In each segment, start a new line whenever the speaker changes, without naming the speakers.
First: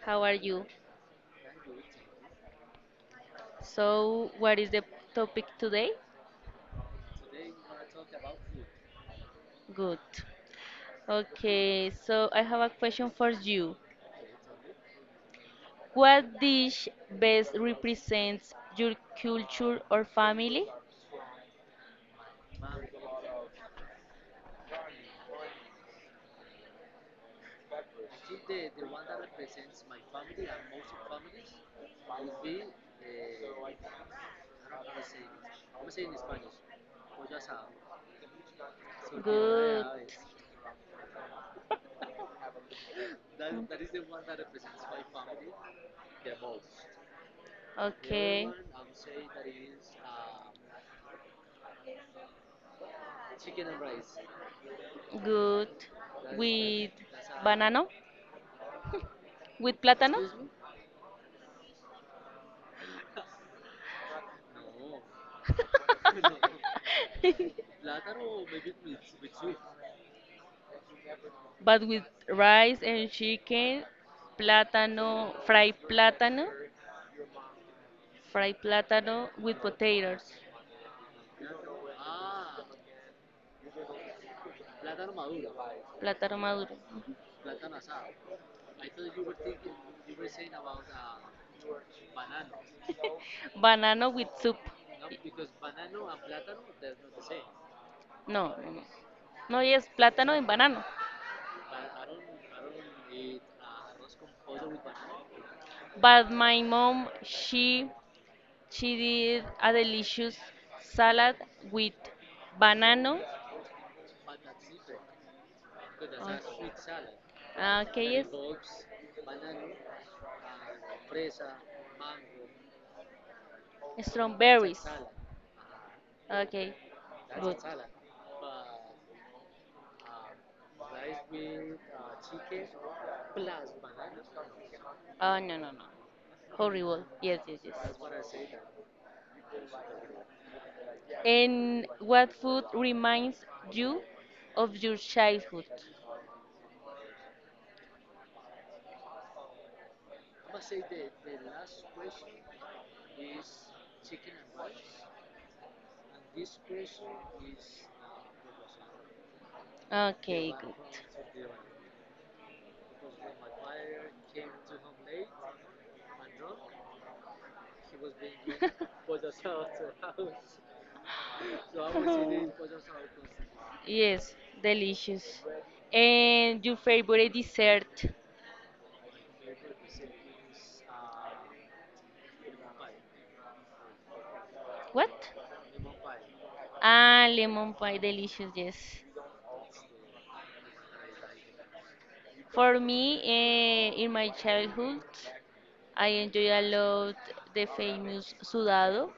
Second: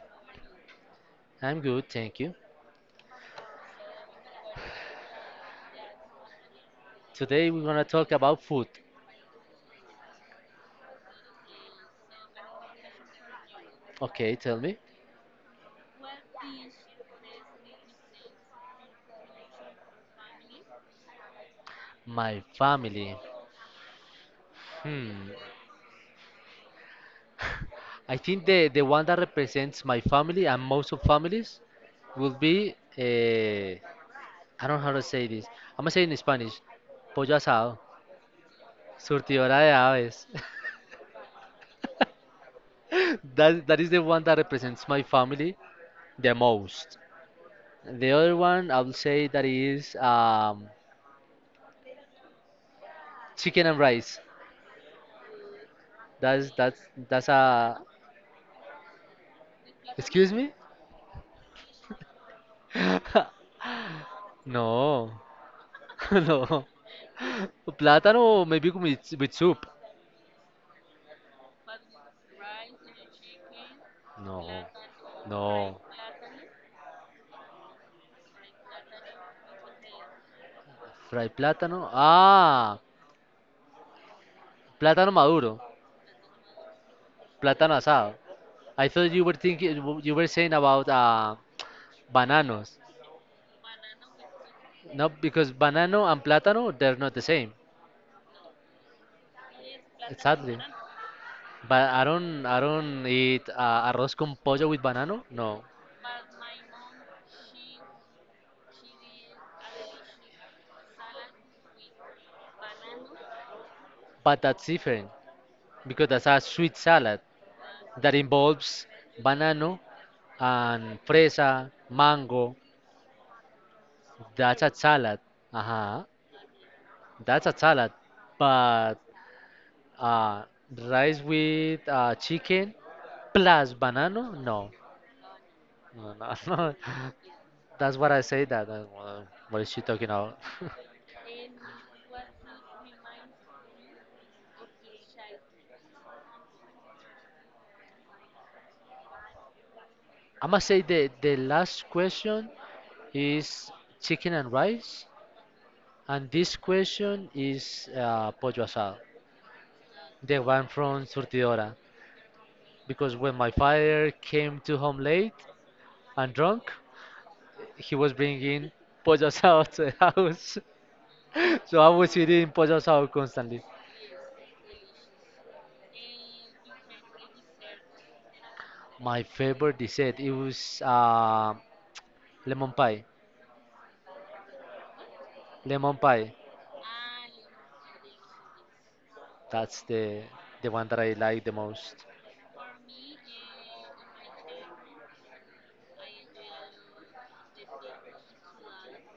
How are you?
I'm good, thank you.
So, what is the topic today?
Today we're gonna talk about food.
Good. Okay, so I have a question for you.
Okay, tell me.
What dish best represents your culture or family?
My family. Hmm. I think the one that represents my family and most of families will be, I don't know how to say this. I'm gonna say it in Spanish. Pollo asado. Surtidora de
Good.
aves. That is the one that represents my family the most. The other
Okay.
one I will say that is chicken and rice.
Good.
That's that's
With
that's a
banana? With plátano?
Excuse me? No, no. Plátano, maybe with soup.
but with rice and chicken,
No,
plátano, fried
no.
plátano, fried plátano with potatoes.
Fried plátano. Ah, plátano maduro.
Plátano maduro. Ujú.
Plátano asado. I thought you were thinking, you were saying about bananas.
Banano with soup.
No, because banano and plátano, they're not the same.
No, no, no. No, yes, plátano en
Exactly.
banano.
But I don't eat arroz con pollo with banano. No,
But my mom, she did a delicious salad with banana.
but that's different because that's a sweet
Ah,
salad,
ah, okay,
that
yes.
involves banana and fresa, mango. That's a
Strawberries.
salad. Uh-huh.
Okay.
That's a
Good.
salad. But uh, rice with chicken plus banana? No.
Oh, no, no, no.
No, no, no.
Horrible. Yes, yes, yes.
That's what I say that. What is she talking about?
And what food reminds you of your childhood?
I must say the last question is chicken and rice. And this question is pollo asado. The
Okay,
one
good.
from Surtidora, because when my father came to home late and drunk, he was bringing pollo asado to the house. So I was eating pollo asado constantly.
Yes, delicious. And your favorite dessert?
My favorite dessert it was lemon pie.
What?
Lemon pie.
Ah, lemon pie, delicious, yes.
That's the one that I like the most.
For me, in my childhood, I enjoy a lot the famous sudado,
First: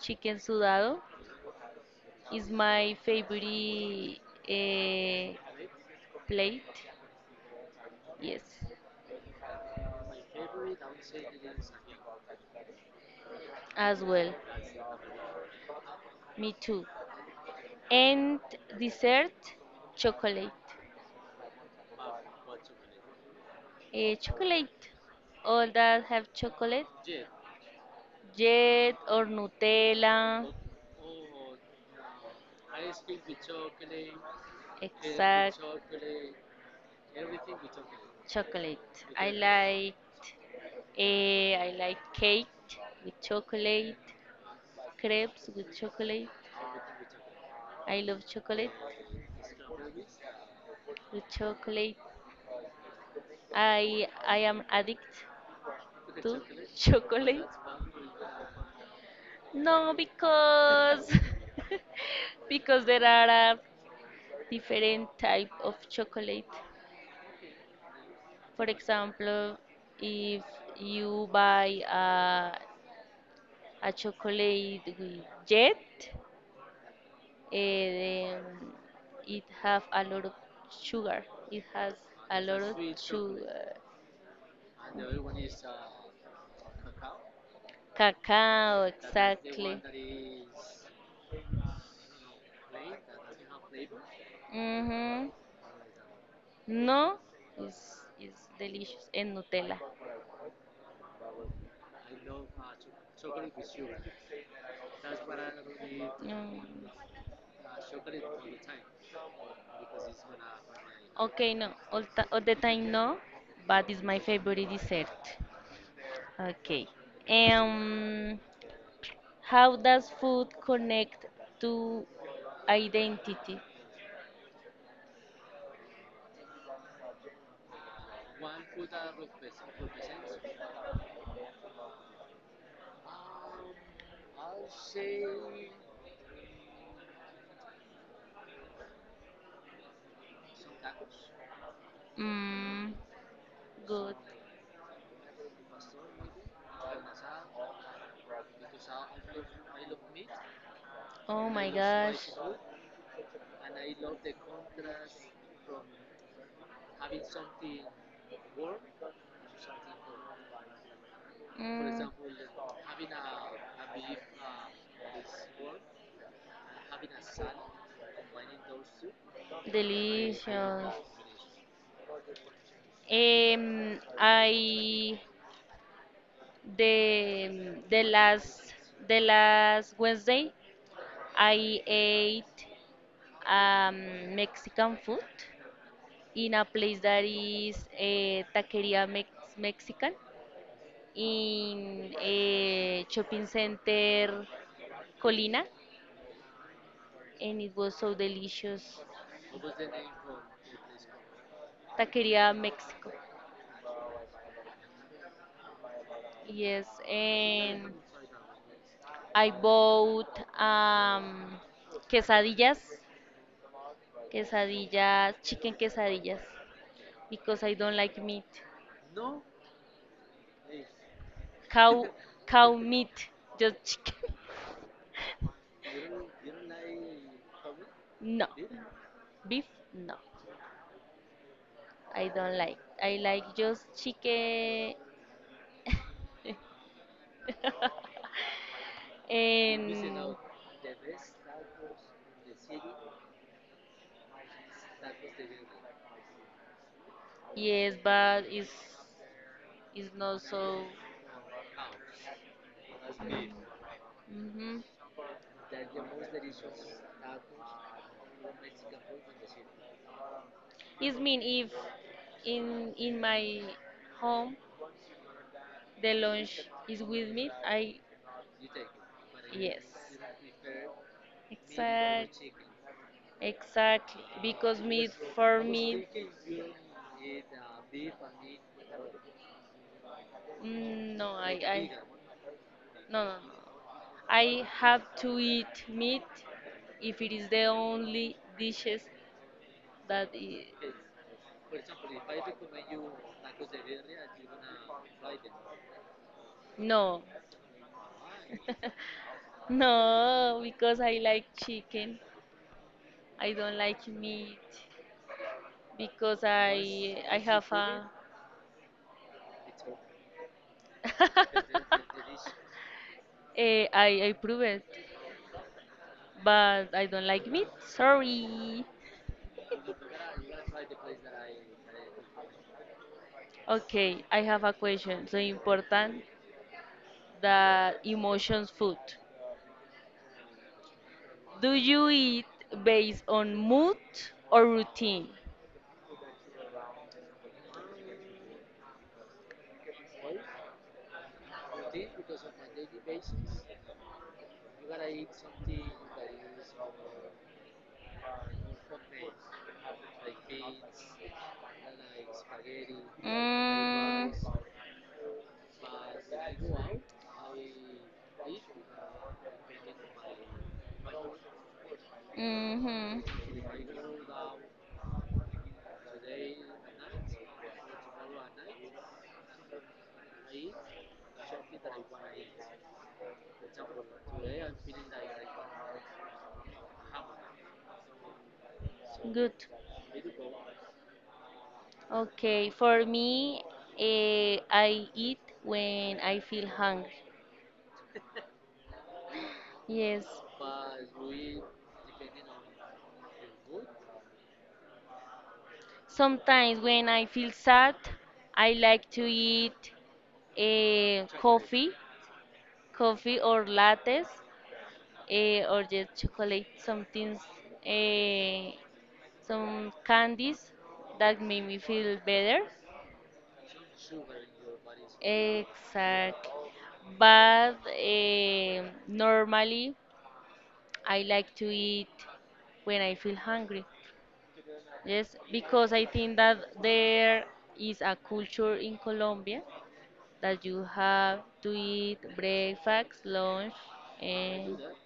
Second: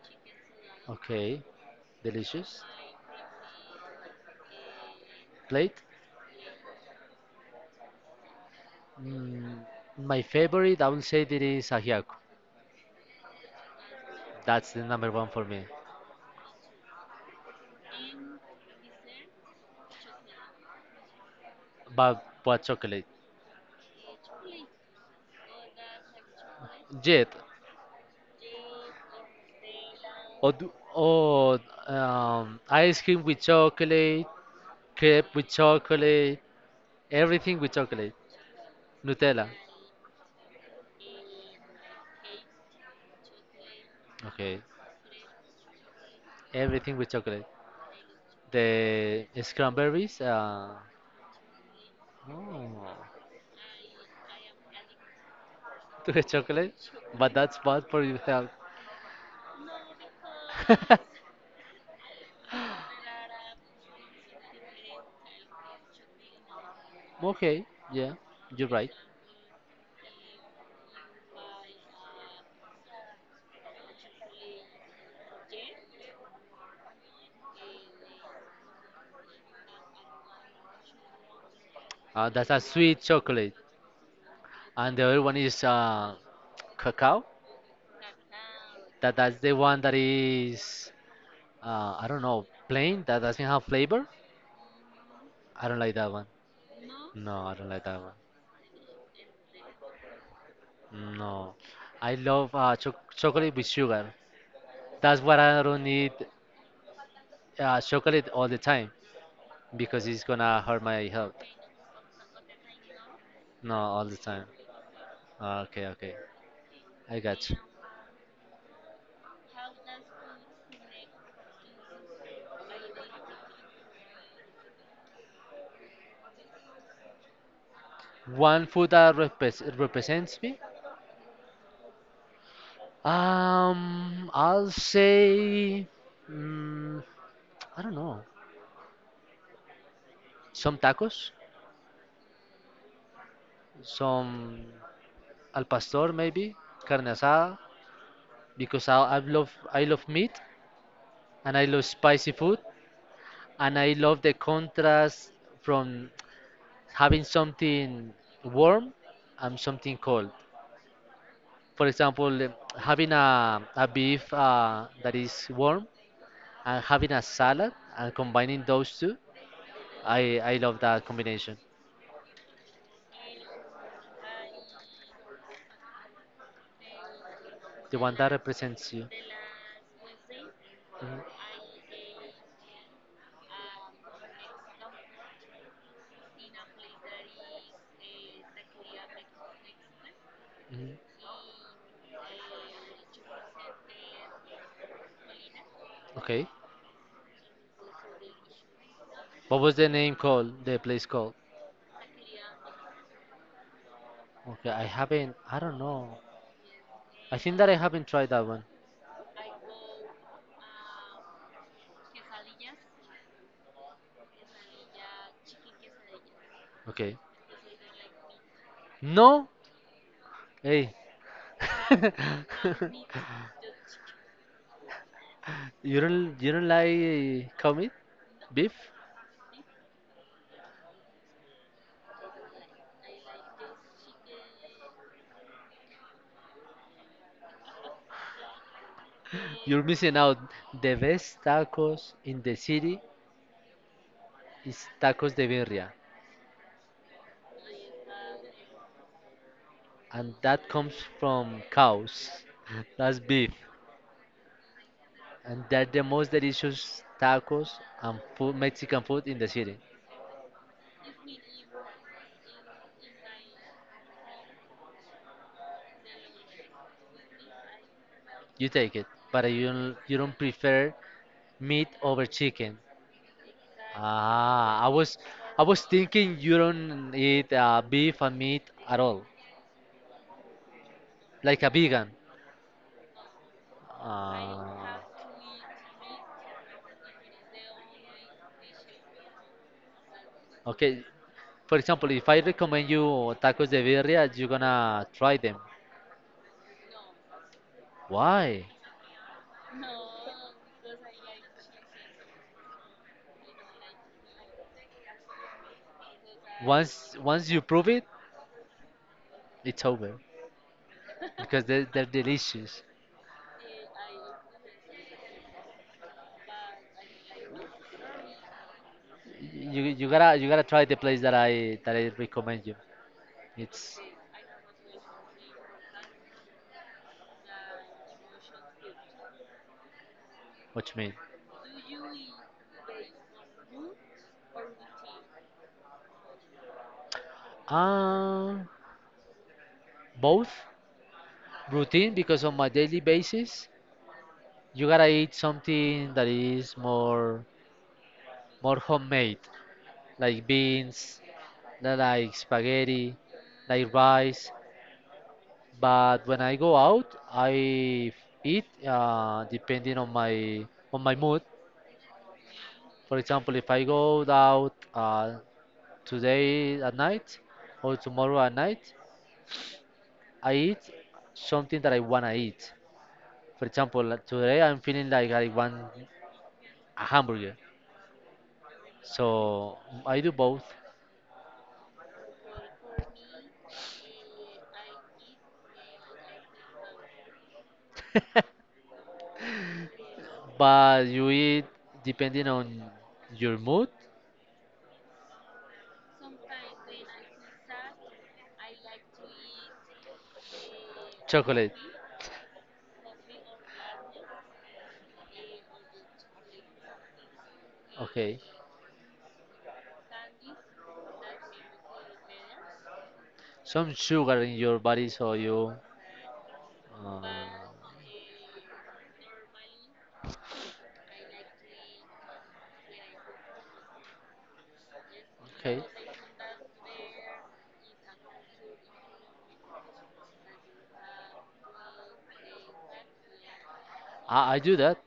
chicken sudado.
Okay,
Is
delicious.
my favorite eh,
Plate.
plate, yes.
Mm, my favorite, I will say, that is ajiaco.
As well.
That's the number one for me.
Me too. And dessert, chocolate.
But what chocolate?
Chocolate. All that have chocolate.
Jet.
Jet or Nutella.
Or, do, or ice cream with chocolate, crepe with
Exact.
chocolate, everything with chocolate.
Chocolate. I
Nutella.
liked. I like cake with chocolate.
Okay,
Crepes with chocolate.
everything with chocolate.
I love chocolate
The strawberries.
with chocolate.
Oh,
I am addict
to the
to
chocolate, but
chocolate.
that's bad for your health.
No, because because there are a different type of chocolate.
Okay, yeah,
For
you're right.
example, if you buy a chocolate with jet, eh, um, it have a lot of sugar. It has a
That's a
lot of sweet
sweet
chocolate
chocolate,
sugar.
and the other one is cacao.
Cacao,
That's the
exactly.
one that is I don't know plain that doesn't have flavor.
Mm-hmm.
I don't like that one.
No,
No, I don't like
it's,
that
it's delicious. And Nutella.
one. No, I love chocolate with sugar. That's what I don't need
Mm,
chocolate all the time because it's gonna hurt my health.
Okay, no, all the time no,
No,
but it's
all the
my
time.
favorite dessert.
Okay, okay,
Okay.
I got you.
Um, how does food connect to identity?
One food that represents me? I'll say, mm, I don't know, some tacos,
Mm, good.
some al pastor maybe, carne asada, because I love meat
Oh
and I
my
love
gosh.
spicy food, and I love the contrast from having something warm and something cold. For
Mm,
example, having a beef that is warm and having a salad and combining those two, I love
delicious.
that combination.
I de,
The one that represents you.
de las Wednesday,
Mhm,
I ate Mexican food in a place that is Taqueria Mexican
mhm.
in a shopping center Colina,
Okay.
and it was so delicious.
What was the name called? The place called?
Taqueria Mexico.
Okay, I haven't. I don't know.
Yes,
I think that I
and
haven't tried that one.
I bought quesadillas, quesadillas, chicken quesadillas.
Okay.
Because I don't like meat.
No. Hey.
Cow, cow meat, just chicken.
You don't like commit
No,
beef?
beef, no, I don't like. I like just chicken
You're
and
missing out. The best tacos in the city is tacos de birria,
yes, but it's
and
not
that
so.
comes from cows. That's beef,
Hmm.
and they're the most delicious tacos and food, Mexican food in the city.
It's mean if in my home the lunch is with meat. I
You take it, but
Yes,
you don't prefer meat over
exact.
chicken.
Exactly, because
Ah,
me
I
for
was
me,
thinking you don't eat beef and meat at all,
no,
like a vegan.
no, no, no. I
Uh,
have to eat meat if it is the only dishes that
okay, for example, if I recommend you tacos de birria, you're gonna try them.
No,
Why?
no, because I like chicken. I don't like meat because
Once
I
once you
have
prove it,
a,
it's over because they're delicious.
a I prove it, but I don't like meat. Sorry.
You gotta try the place that I recommend you. It's
Okay, I have a question. So important that emotions food.
what you mean.
Do you eat based on mood or routine?
Um, both routine because on my daily basis, you gotta eat something that is more homemade, like beans, like spaghetti, like
Mm,
rice. But when I go out, I eat depending on my mood. For
mm-hmm.
example, if I go out today at night or tomorrow at night, I eat something that I wanna eat. For example, like today I'm feeling like I want a hamburger,
Good.
so I do both.
Okay, for me, I eat when I feel hungry. Yes,
But you eat depending on your mood.
sometimes when I feel sad, I like to eat eh,
Chocolate.
coffee, coffee or lattes, or just chocolate, something,
Okay.
eh, some candies that make me feel better.
Some sugar in your body, so you.
Exact.
Uh,
But normally I like to eat when I feel hungry. Yes,
okay.
because I think that there is a culture in Colombia that you have to eat breakfast, lunch,
I do
and
that.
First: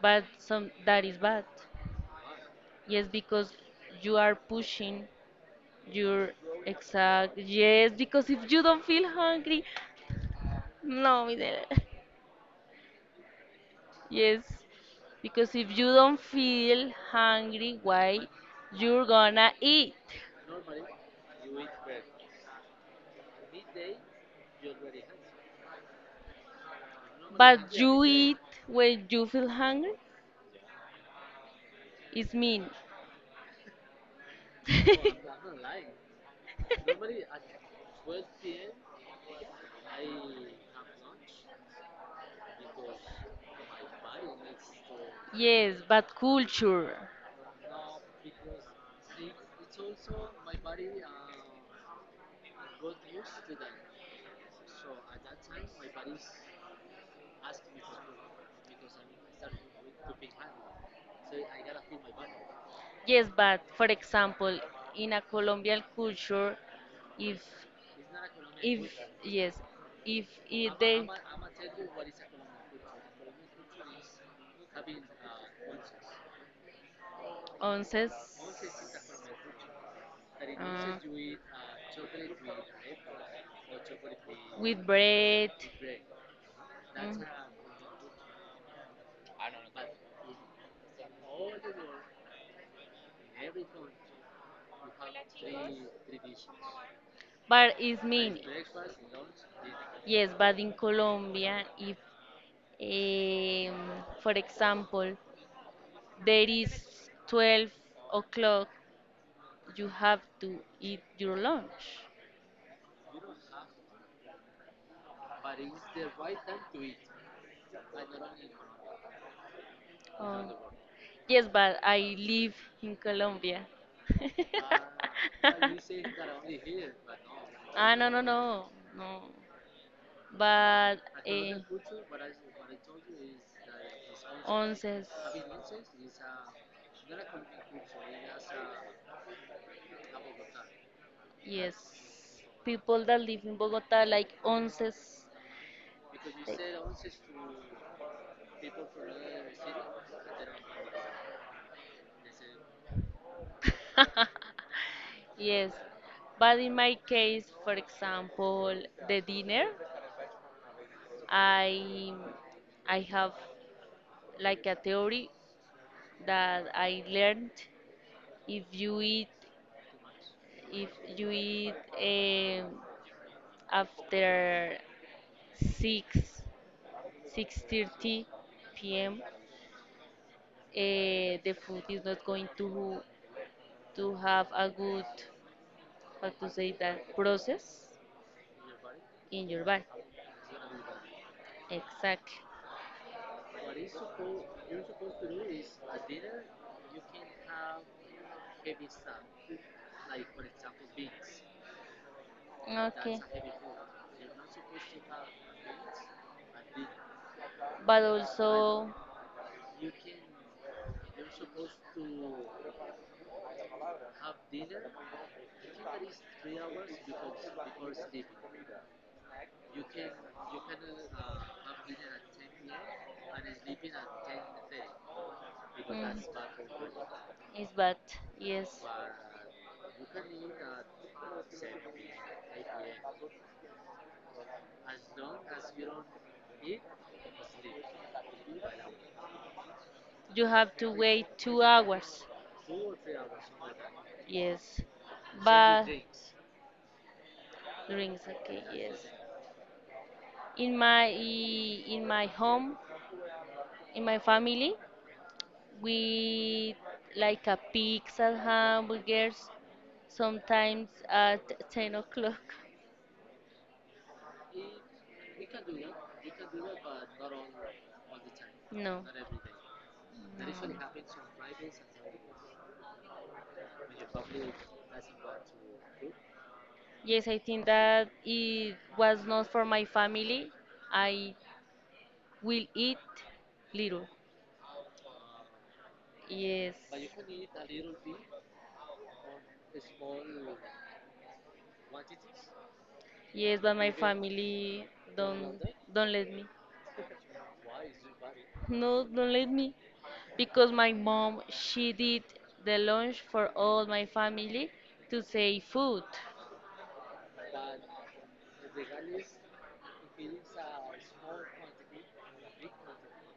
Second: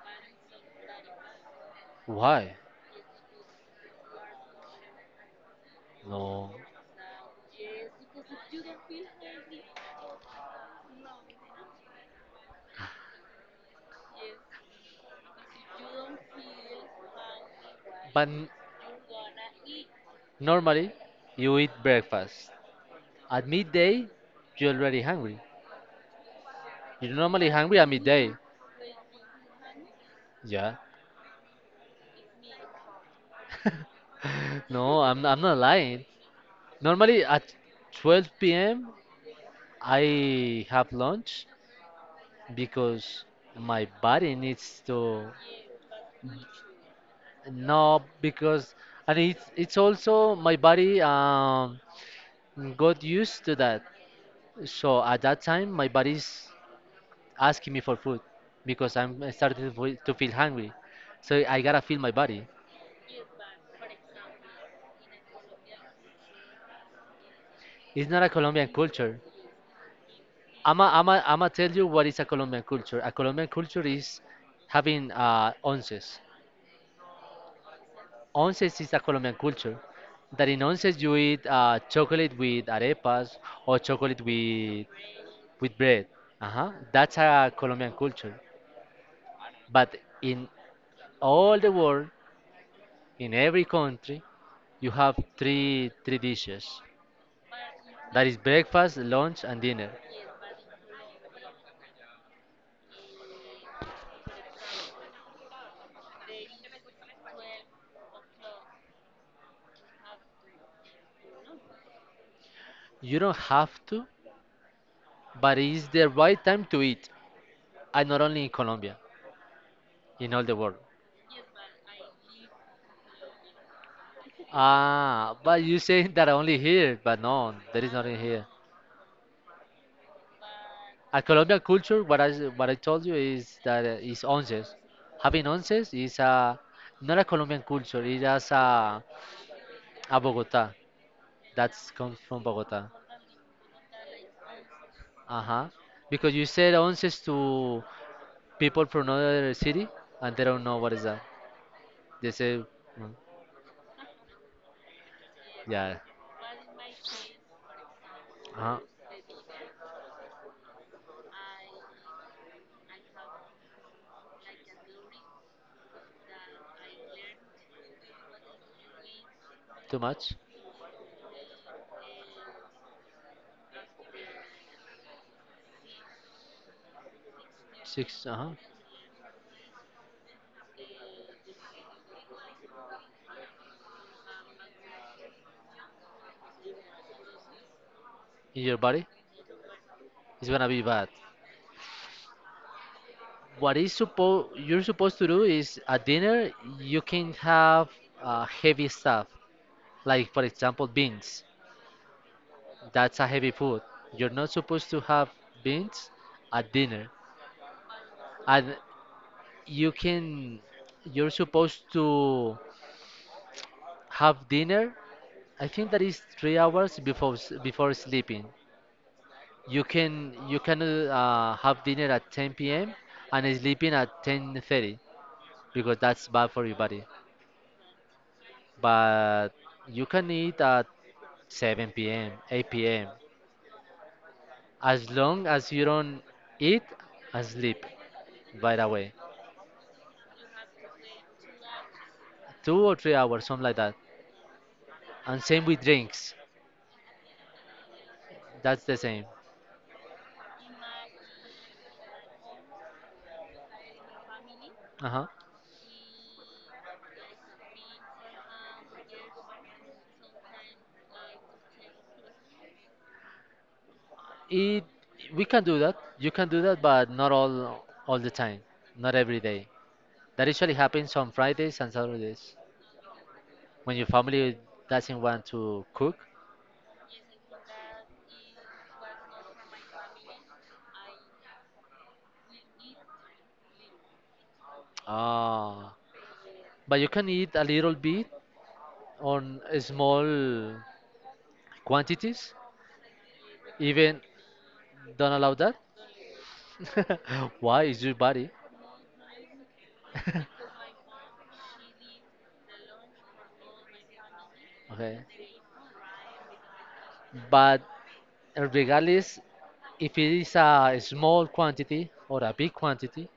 but some that is bad.
Why?
Yes, because you are pushing your
No.
exact. Yes, because if you don't feel hungry, no, mi nena. Yes, because if you don't feel hungry,
But
why
n-
you're gonna eat?
Normally, you eat breakfast. At midday, you're already hungry. You're normally
But
hungry at
you
midday.
eat when you feel hungry.
Yeah.
It's mean.
No, I'm not lying. Normally at 12 p.m. I have lunch because my body needs to
Yes, but culture.
no because and it's also my body got used to that. So at that time my body's asking me for food because I'm starting to feel hungry. So I gotta feel my body.
Yes, but for example, in a Colombian culture, if
It's not a Colombian
if
culture.
yes, if they
I'm gonna tell you what is a Colombian culture. A Colombian culture is having onces.
onces,
Onces is a Colombian culture that in onces you eat
uh,
chocolate with arepas or chocolate
with
with
bread,
bread. Uh-huh. That's
mm,
a Colombian culture. But in all the world, in every country, you have three dishes.
but it's
That is
mean
breakfast, lunch, and dinner.
yes, but in Colombia, if um, for example, there is 12 o'clock. You have to eat your lunch.
You don't have to, but it's the right time to eat. And not only in Colombia, in all
Oh.
the world.
Yes, but I live in Colombia.
Ah, but you say that only here, but no, there is
Ah, no,
nothing
no,
here.
no, no. But
At
eh,
Colombian culture, what I told you is that is onces.
onces,
Having onces is a not a Colombian culture. It is a Bogota. That
yes.
comes from Bogota.
People that live in Bogota like onces,
Uh huh. Because you said onces to people from another city, and they don't know what is that. They say, "Mm,
yes.
yeah,
But in my case, for
uh
example,
huh,
the dinner. I I have like a theory that I learned if you eat
too much,
if you eat um, after 6
six,
6:30
uh huh,
p.m. The food is not going to have a good how to say that process
in your body,
in your body.
it's gonna be bad.
Exactly.
What is supposed You're supposed to do is at dinner you can have heavy stuff. Like, for example, beans. That's a heavy food. You're not supposed to have beans at dinner.
But
And
also.
you can, you're supposed to have dinner. I think that is 3 hours before before sleeping. You can have dinner at 10 p.m. and sleeping at 10:30 because
Mm.
that's bad for your body.
It's bad. Yes.
But you can eat at 7 p.m., 8 p.m. as long as you don't eat and sleep, by the way.
You have to wait 2 hours.
2 or 3 hours, something like that.
Yes.
And same with
But
drinks.
drinks. Okay.
That's the
Yes.
same.
In my home, in my family,
Uh-huh.
we like a pizza, hamburgers. Sometimes at 10 o'clock.
It We can do that. You can do that, but not all the time.
No.
Not every day. That usually happens on Fridays and Saturdays when your family doesn't want to cook.
Yes, I think that it was not for my family. I will eat little.
Ah,
Yes.
but you can eat a little bit on small quantities.
Yes, but my
Even
family
don't
don't
allow that.
don't let me.
Why? It's your body.
No, don't let me. Because my mom, she did the lunch for all my family to
Okay.
say food.
But regardless if it is a small quantity or a big quantity,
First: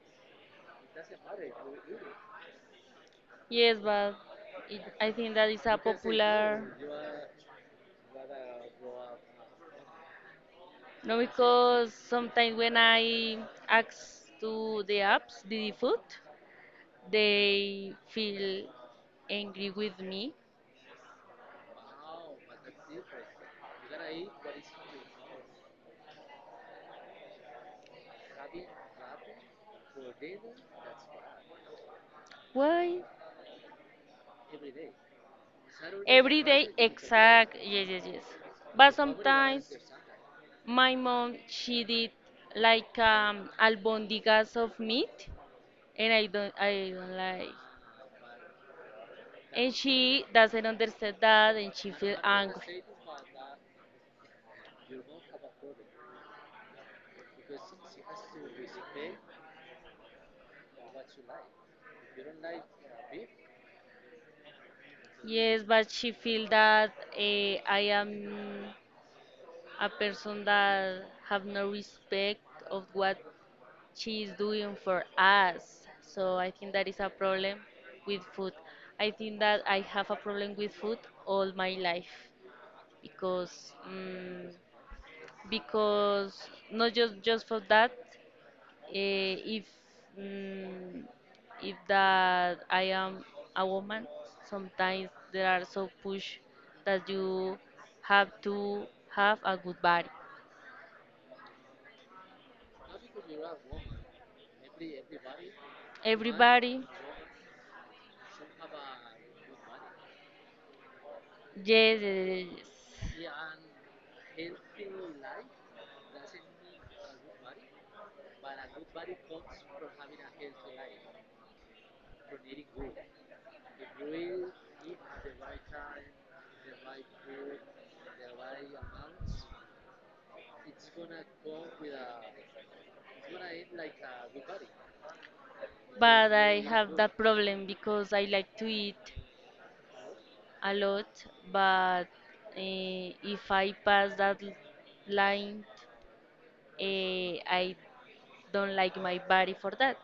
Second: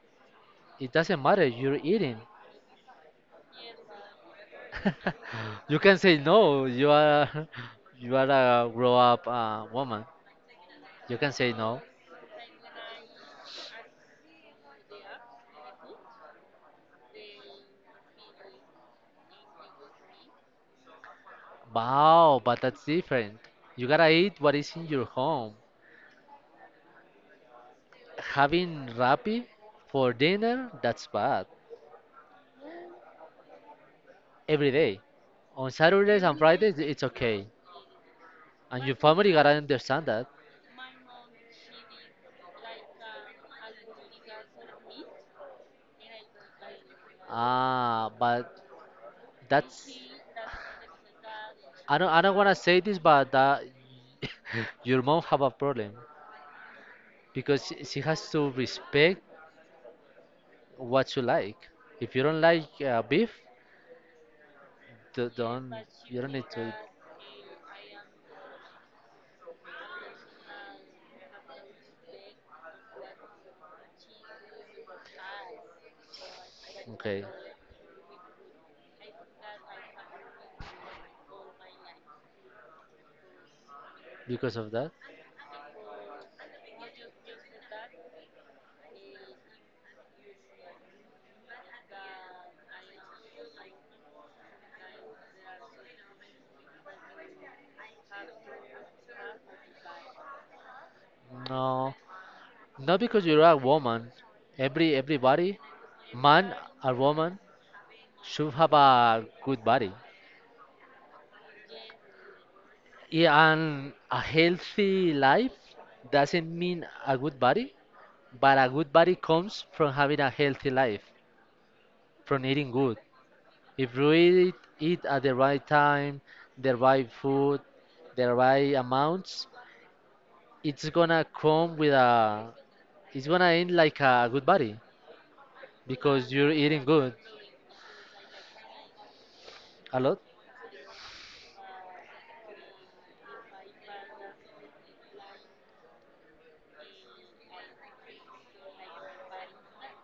it doesn't matter. You're eating.
Yes, but I think that is a
You can say no.
popular.
You are you are a grow up woman. You
No,
can say no.
because sometimes when I ask to the apps, the food, they feel angry with me.
Wow, but that's different. You gotta eat what is in your home. Having rapi for dinner, that's bad.
Why?
Every day. On Saturdays and
Every day,
Fridays, it's okay.
exact. Yes, yes, yes.
And
But
your family gotta
sometimes
understand that.
my mom she did like albondigas of meat, and I don't like.
Ah, but
And
that's.
she doesn't understand that, and she feel
I don't wanna say
angry.
this, but that your mom have a problem because she has to respect what you like. If you don't like beef,
Yes,
don't
but she
you don't need
feel
to eat.
that I am a person that have no respect of what she is doing for us. So I think that is a
Okay,
problem with food. I think that I have a problem with food all my life because mm
because of that?
because not just for that. eh, if mm, if that I am a woman, sometimes there are so push that you have to have a good body.
No, not because you're a woman. Everybody, man
Everybody,
or woman, should have a good body.
yes, yes,
Yeah,
yes.
and
Yes.
a healthy life doesn't mean a good body. But a good body comes from having a healthy life, from eating good. If you eat, eat at the right time, the right food, the right amounts, it's gonna come with a. It's gonna end like a good body because
But
you're
I
eating
have
good
that problem because I like to eat
a lot.
a lot, but if I pass that line, uh, I don't like my body for that.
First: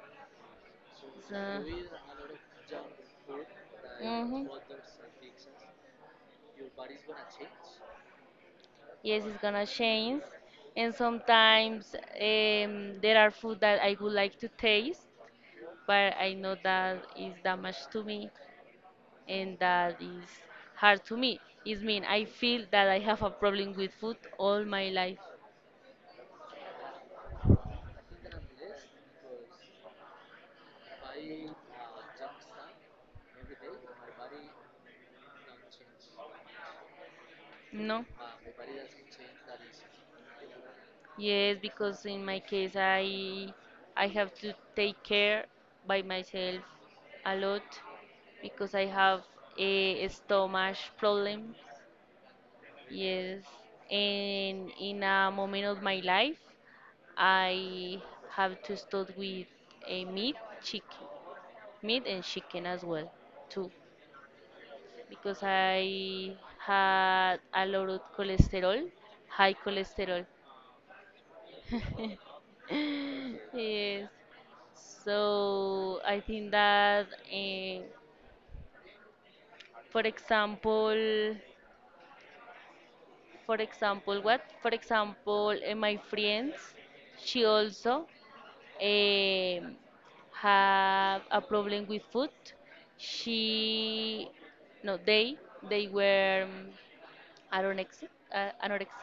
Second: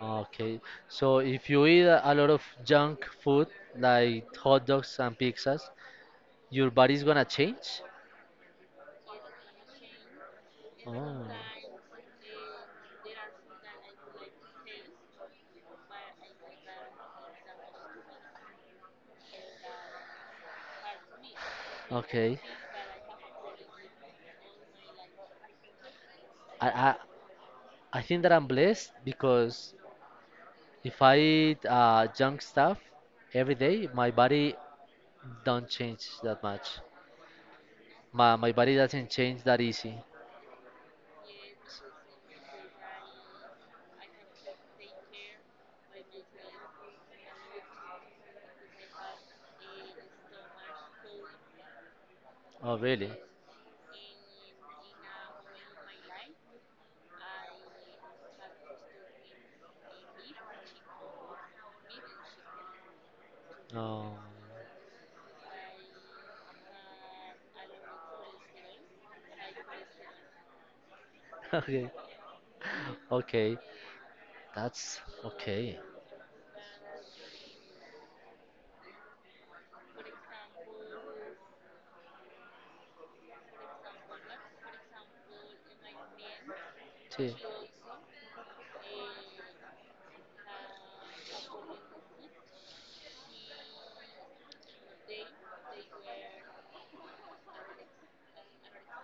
Okay, so
So,
if you eat a lot of junk food like
mhm.
hot dogs and pizzas, your body's gonna change.
Yes, it's gonna change. And
Oh.
sometimes there are food that I would like to taste, but I know that is damage to me. And that is hard to me. It means I
Okay.
feel that I have a problem with food all my life.
I, I I think that I'm blessed because if I eat junk stuff every day, my body don't change that much.
No.
My body doesn't change that easy.
Yes, because in my case I have to take care by myself a lot because I have a stomach problem.
Oh really?
Yes, and in a moment of my life I have to start with a meat, chicken, meat and chicken as well too.
Oh.
Because I had a lot of cholesterol, high cholesterol.
Okay. Okay.
Yes.
That's okay.
So I think that, for example, for example, what? For example, my friends,
See,
she also eh, have a problem with food. She, no, they were anorexic. Anorexic.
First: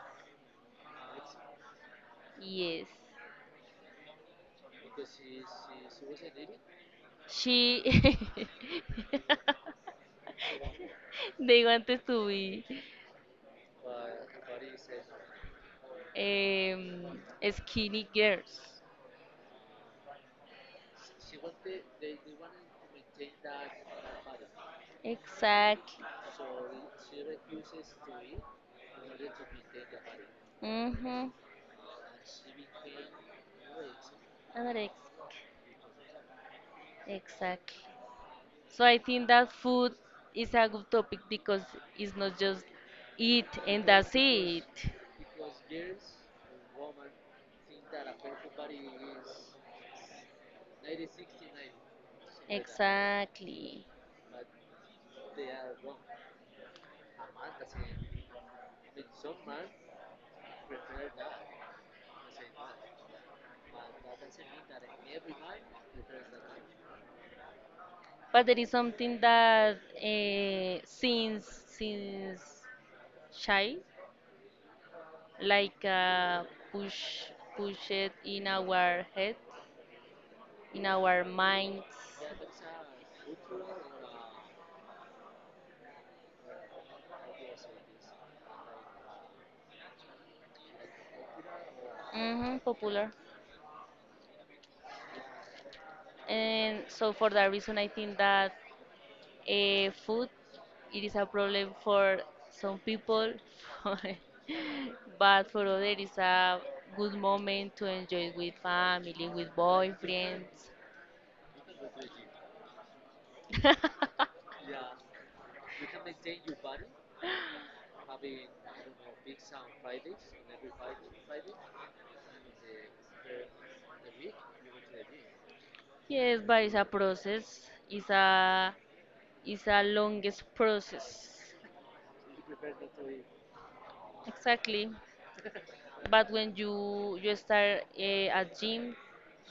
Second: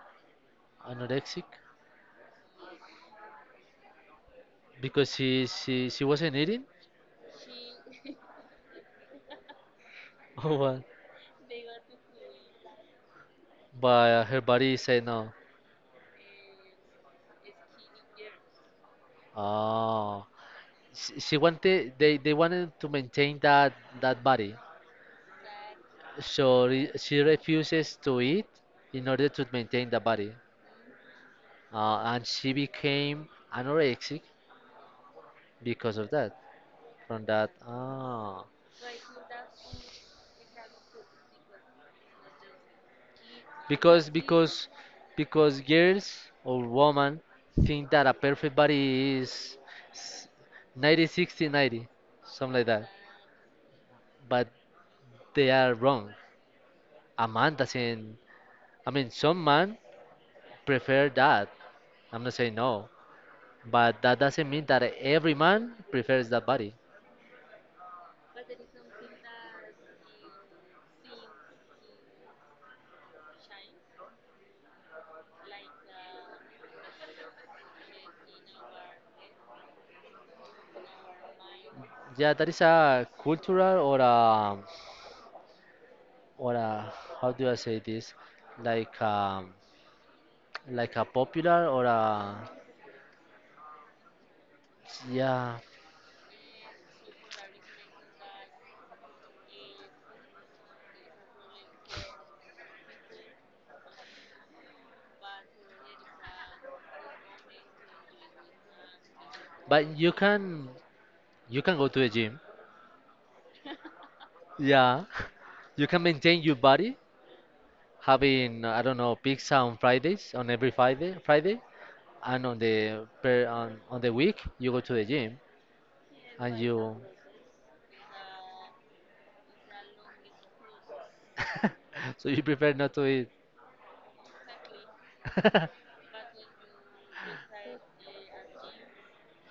anorexic
Yes.
because she wasn't eating
She
Oh what?
They wanted to be
But her body said no.
um, skinny girls.
Oh. She wanted they wanted to maintain that body
Exactly.
so she refuses to eat in order to maintain the body
Mm-hmm.
and she became anorexic
Anorexia.
because of that from that
Exactly.
ah
So I think that food is a good topic because it's not just eat and
because
that's it.
because girls or women think that a perfect body is 90 60 90, something like that,
Exactly.
but they are wrong. A man doesn't, I mean some man prefer that. I'm not saying no, but that doesn't mean that every man prefers that body.
But there is something that since child, like push push it in our head, in our minds.
Yeah, that is a cultural or a how do I say this? Like um like a popular or a
Hmm. Popular.
yeah.
And so for that reason, I think that food it is a problem for some people, but for others, it's a good moment to enjoy with family, with
But
boyfriends.
you can go to the gym. Yeah, you can maintain your body having I don't know pizza on Fridays on every Friday, and on the per on the week you go to the gym
Yes,
and
but it's a
you.
process. It's a longest process.
So you prefer not to eat.
Exactly. But when you start at gym,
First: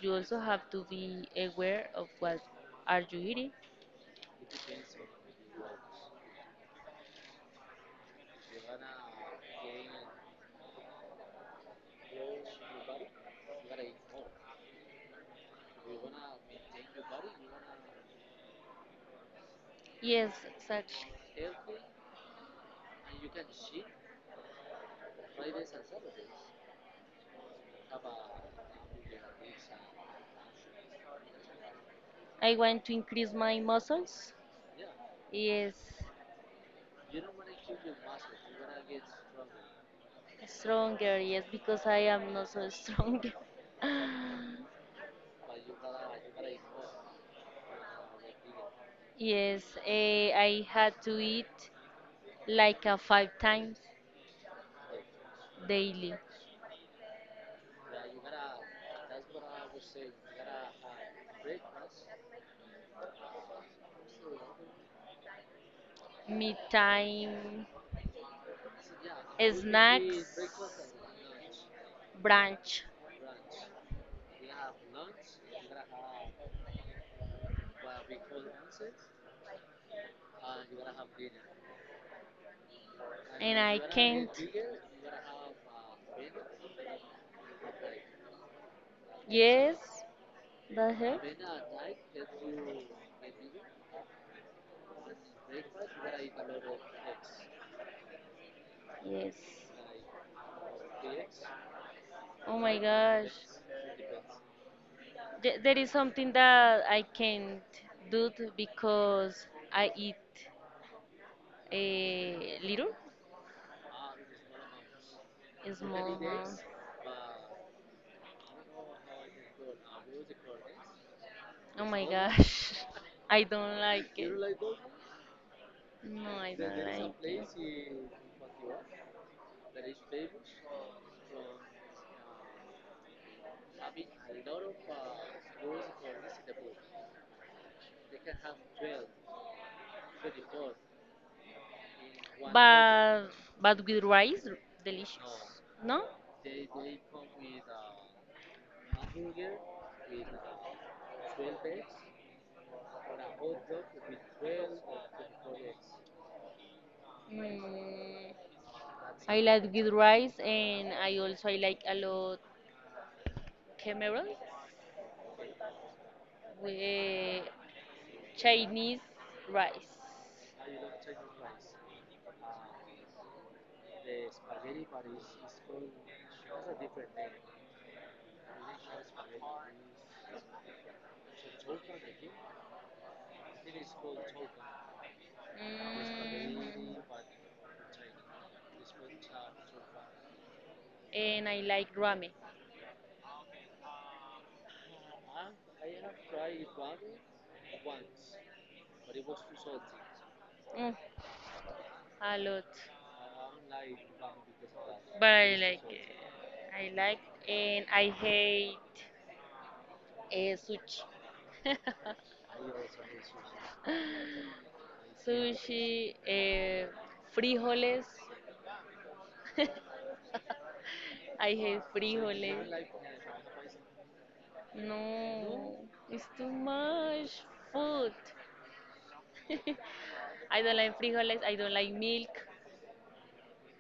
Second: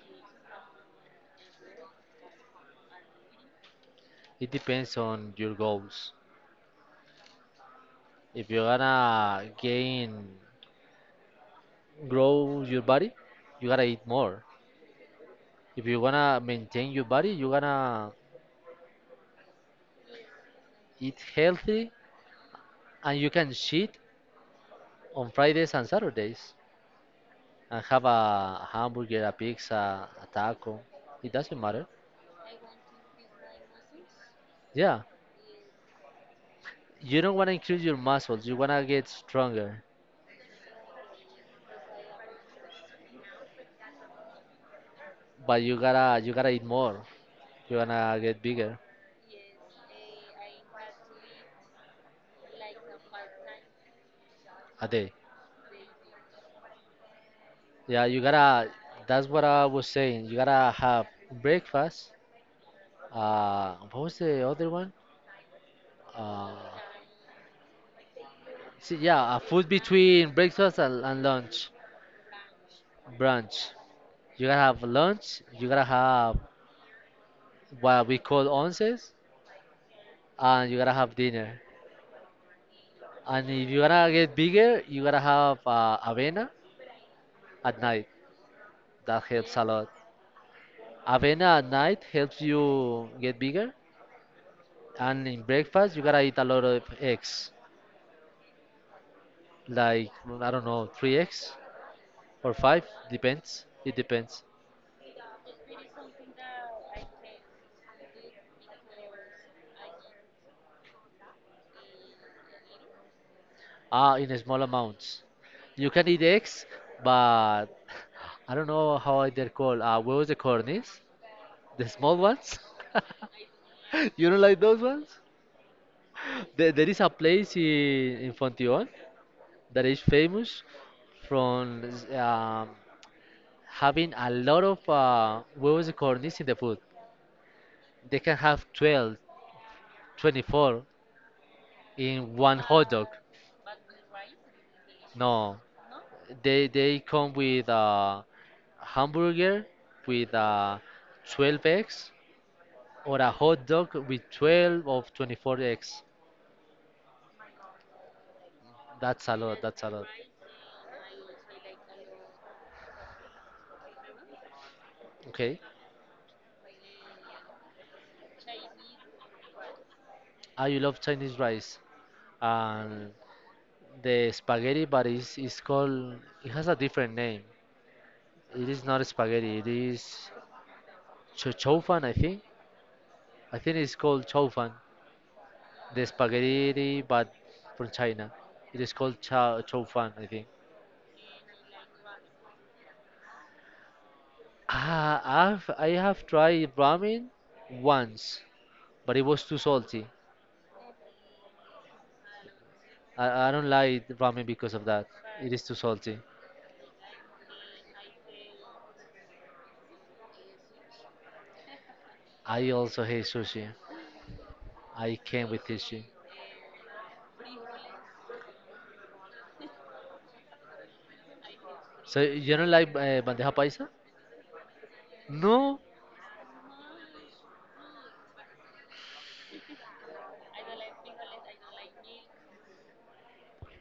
you also have to be aware of what are you eating.
It depends on your goals. If you're gonna gain, grow your body, you gotta eat more. If you wanna maintain your body, you gotta
Yes, exactly.
eat healthy, and you can cheat on Fridays and Saturdays and have a hamburger, a pizza, a taco. It doesn't matter.
I want to increase my muscles.
Yeah,
Yes,
you don't wanna increase your muscles. You wanna get stronger,
stronger. Yes, because I am not so strong.
but you gotta eat more. You wanna get bigger
Yes, I had to eat like a 5 times
a day.
daily.
Yeah, you gotta. That's what I was saying. You gotta have breakfast. What was the other one? Uh,
Meat time,
see, yeah, a food between
snacks,
breakfast and lunch,
brunch,
brunch. You gotta have lunch. You gotta have what we call onces, and you gotta have dinner. And
and
if you
I
gotta
can't.
get bigger, you gotta have avena at night. That helps a
Yes,
lot.
that her.
Avena at night helps you get bigger. And in breakfast, you gotta eat a lot of eggs.
Yes.
Like I don't know, 3 eggs or
Oh my
5,
gosh.
depends. It depends.
There is something that I can't do because I eat a little,
Ah, in small amounts.
a
You can
small
eat
amount.
eggs, but I don't know how they're called. What was the cornies?
Oh
The
my
small ones?
gosh. I don't like
You
it.
don't like those ones?
No, I
There,
don't
there is a
like
place
it.
in Fontion that is famous from um, having a lot of what was the cornice in the food. They can have 12, 24 in one hot dog.
But but with rice, delicious.
No,
No?
they come with a hamburger with 12 eggs or a hot dog with 12 of 24 eggs.
Mm,
That's a
I
lot.
like
That's a
good
lot.
rice and I also I like a lot Cameron
Okay.
with Chinese rice.
I love Chinese rice and the spaghetti, but it's called. It has a different name. It is not spaghetti. It is chow fan, I think. I think it's called chow fan. The
Mhm.
spaghetti, but from China. It is called chow fan, I think.
And I like ramen.
I have tried ramen once, but it was too salty.
Mm, a lot.
I don't like ramen because of that.
But
It
I
is too
like
salty.
uh, I like and I hate sushi.
I also hate sushi. I came with
Sushi,
sushi.
frijoles. I hate
So
frijoles.
you don't like bandeja paisa?
No,
No.
it's too much food. I don't like frijoles, I don't like milk,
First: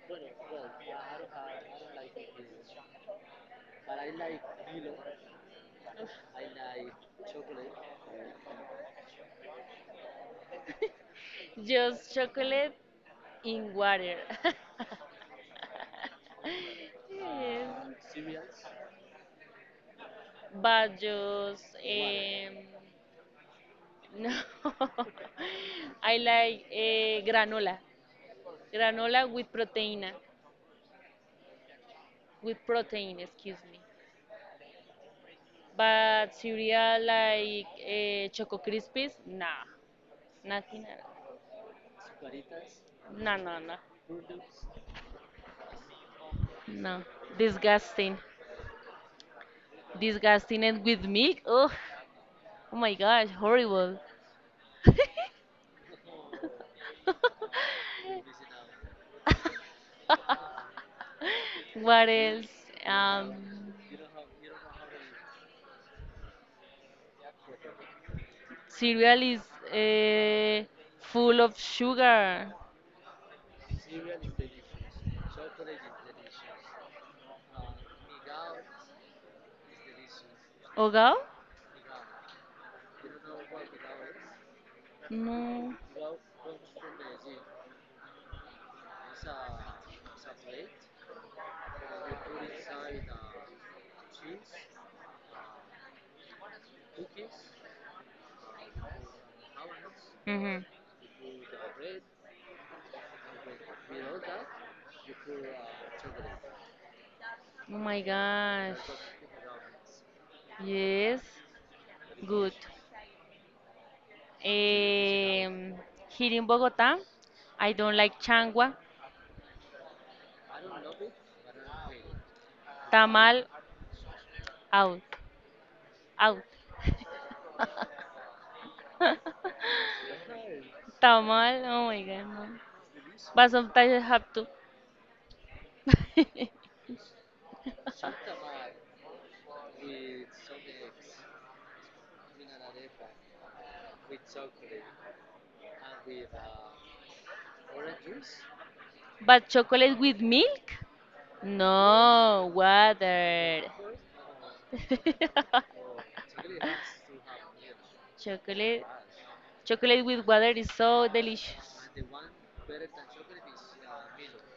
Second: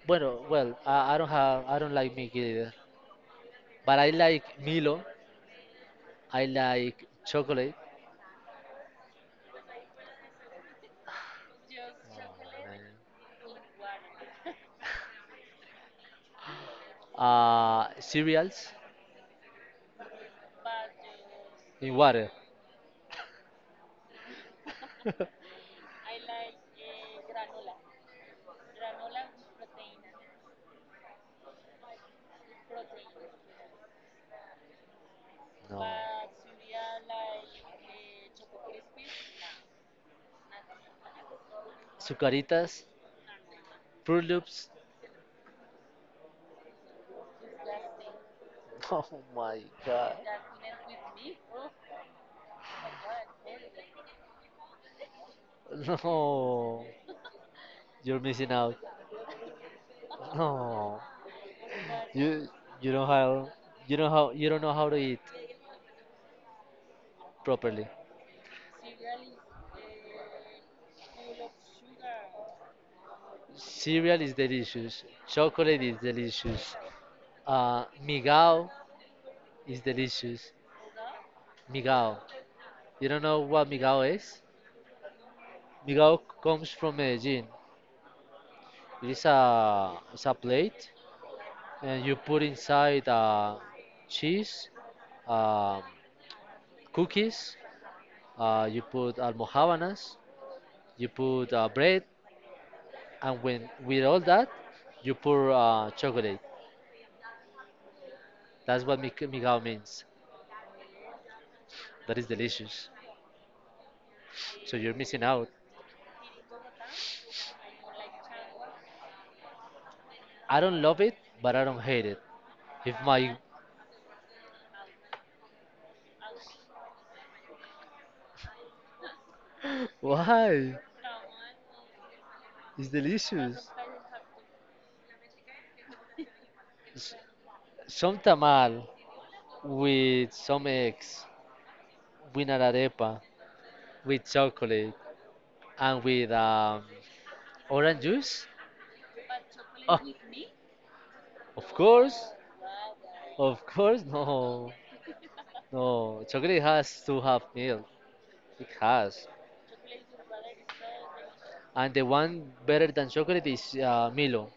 Bueno, well, I don't like milk either. But I like Milo. I like chocolate.
just chocolate in water. Yes.
Cereals
But just
in water.
no. I like granola with protein, excuse me.
No.
But cereal like Choco Krispies, nah, nothing at
Sucaritas,
all. No, no, no.
Fruit Loops.
No, disgusting,
Oh my god.
disgusting, and with milk. Oh, oh my gosh, horrible.
No, you're missing out. No,
What else?
you you don't
Um,
how, you don't how you don't know how to eat properly.
cereal is uh, full of sugar.
Cereal is delicious. Chocolate is delicious. Migao is delicious.
Ogo?
Migao. You don't know what migao is?
No.
Migao comes from Medellin. It's a plate and you put inside cheese, um, cookies, you put almojábanas,
Hmm.
you put bread, and when with all that, you pour chocolate.
Oh my gosh.
That's what migao means.
Yes,
That is
good.
delicious. So you're missing out.
Um, here in Bogota, I don't like changua.
I don't love it, but I don't hate it. If my
Tamal, out, out.
Why?
Tamal, oh my god, no.
It's
But
delicious.
sometimes I have to.
s- some tamal with some eggs, with an arepa, with chocolate, and with orange juice?
But chocolate
Oh,
with milk?
of course,
No, water.
of course. No, no. Chocolate has to have milk. It
Chocolate,
has.
chocolate with water is so delicious.
And the one better than chocolate is Milo.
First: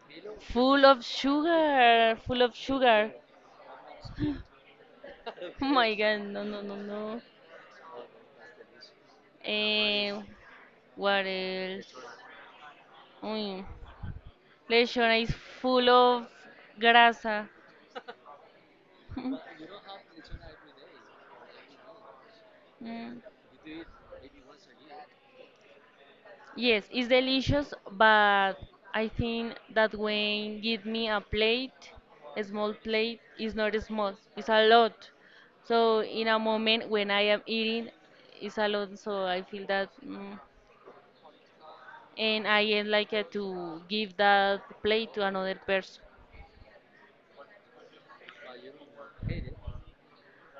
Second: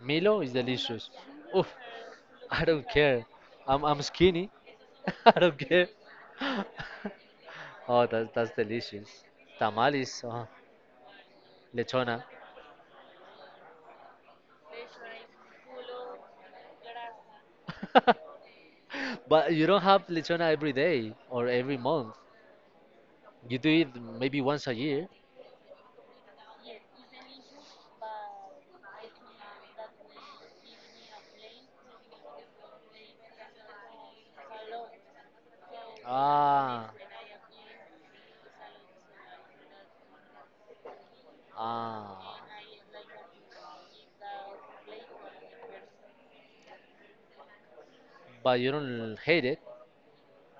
Milo is
Full of
delicious. Oof,
sugar, full of
I don't
sugar.
care. I'm skinny. I don't
Oh
care.
my god, no, no, no, no.
Oh, that's delicious.
Eh,
Tamales, oh,
what else?
lechona.
Uy, lechona is full of grasa.
But you don't have lechona every day or every month.
Mm.
You do it maybe once a year.
Yes, it's delicious, but I think that when give me a plate, a small plate is not small, it's a lot. So in a moment
Ah,
when I am eating, it's a lot. So I feel that,
ah.
and I am like to give that plate to another person.
But you don't hate it.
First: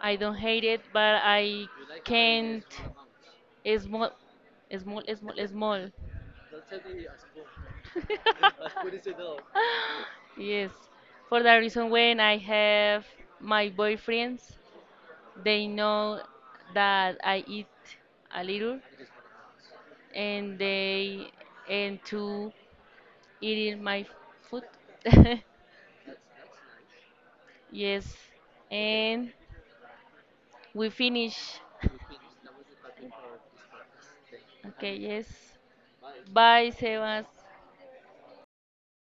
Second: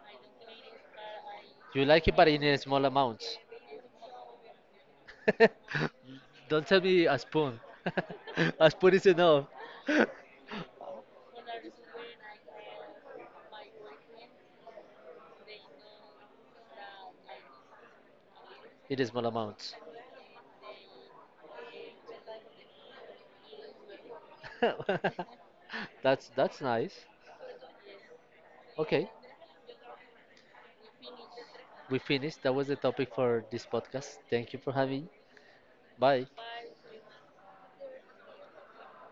I don't hate it, but I
You like it, but in a
can't
small amounts.
small, small, small, small.
Don't tell me a spoon. A spoon is enough.
Yes, for that reason when I have my boyfriends. They know that I eat a little
In a small amounts.
and they and to eating my food.
That's nice.
Yes.
Okay,
And we finish.
we finished. That was the topic for this podcast. Thank you for
Okay,
having.
yes.
Bye.
Bye, Sebas.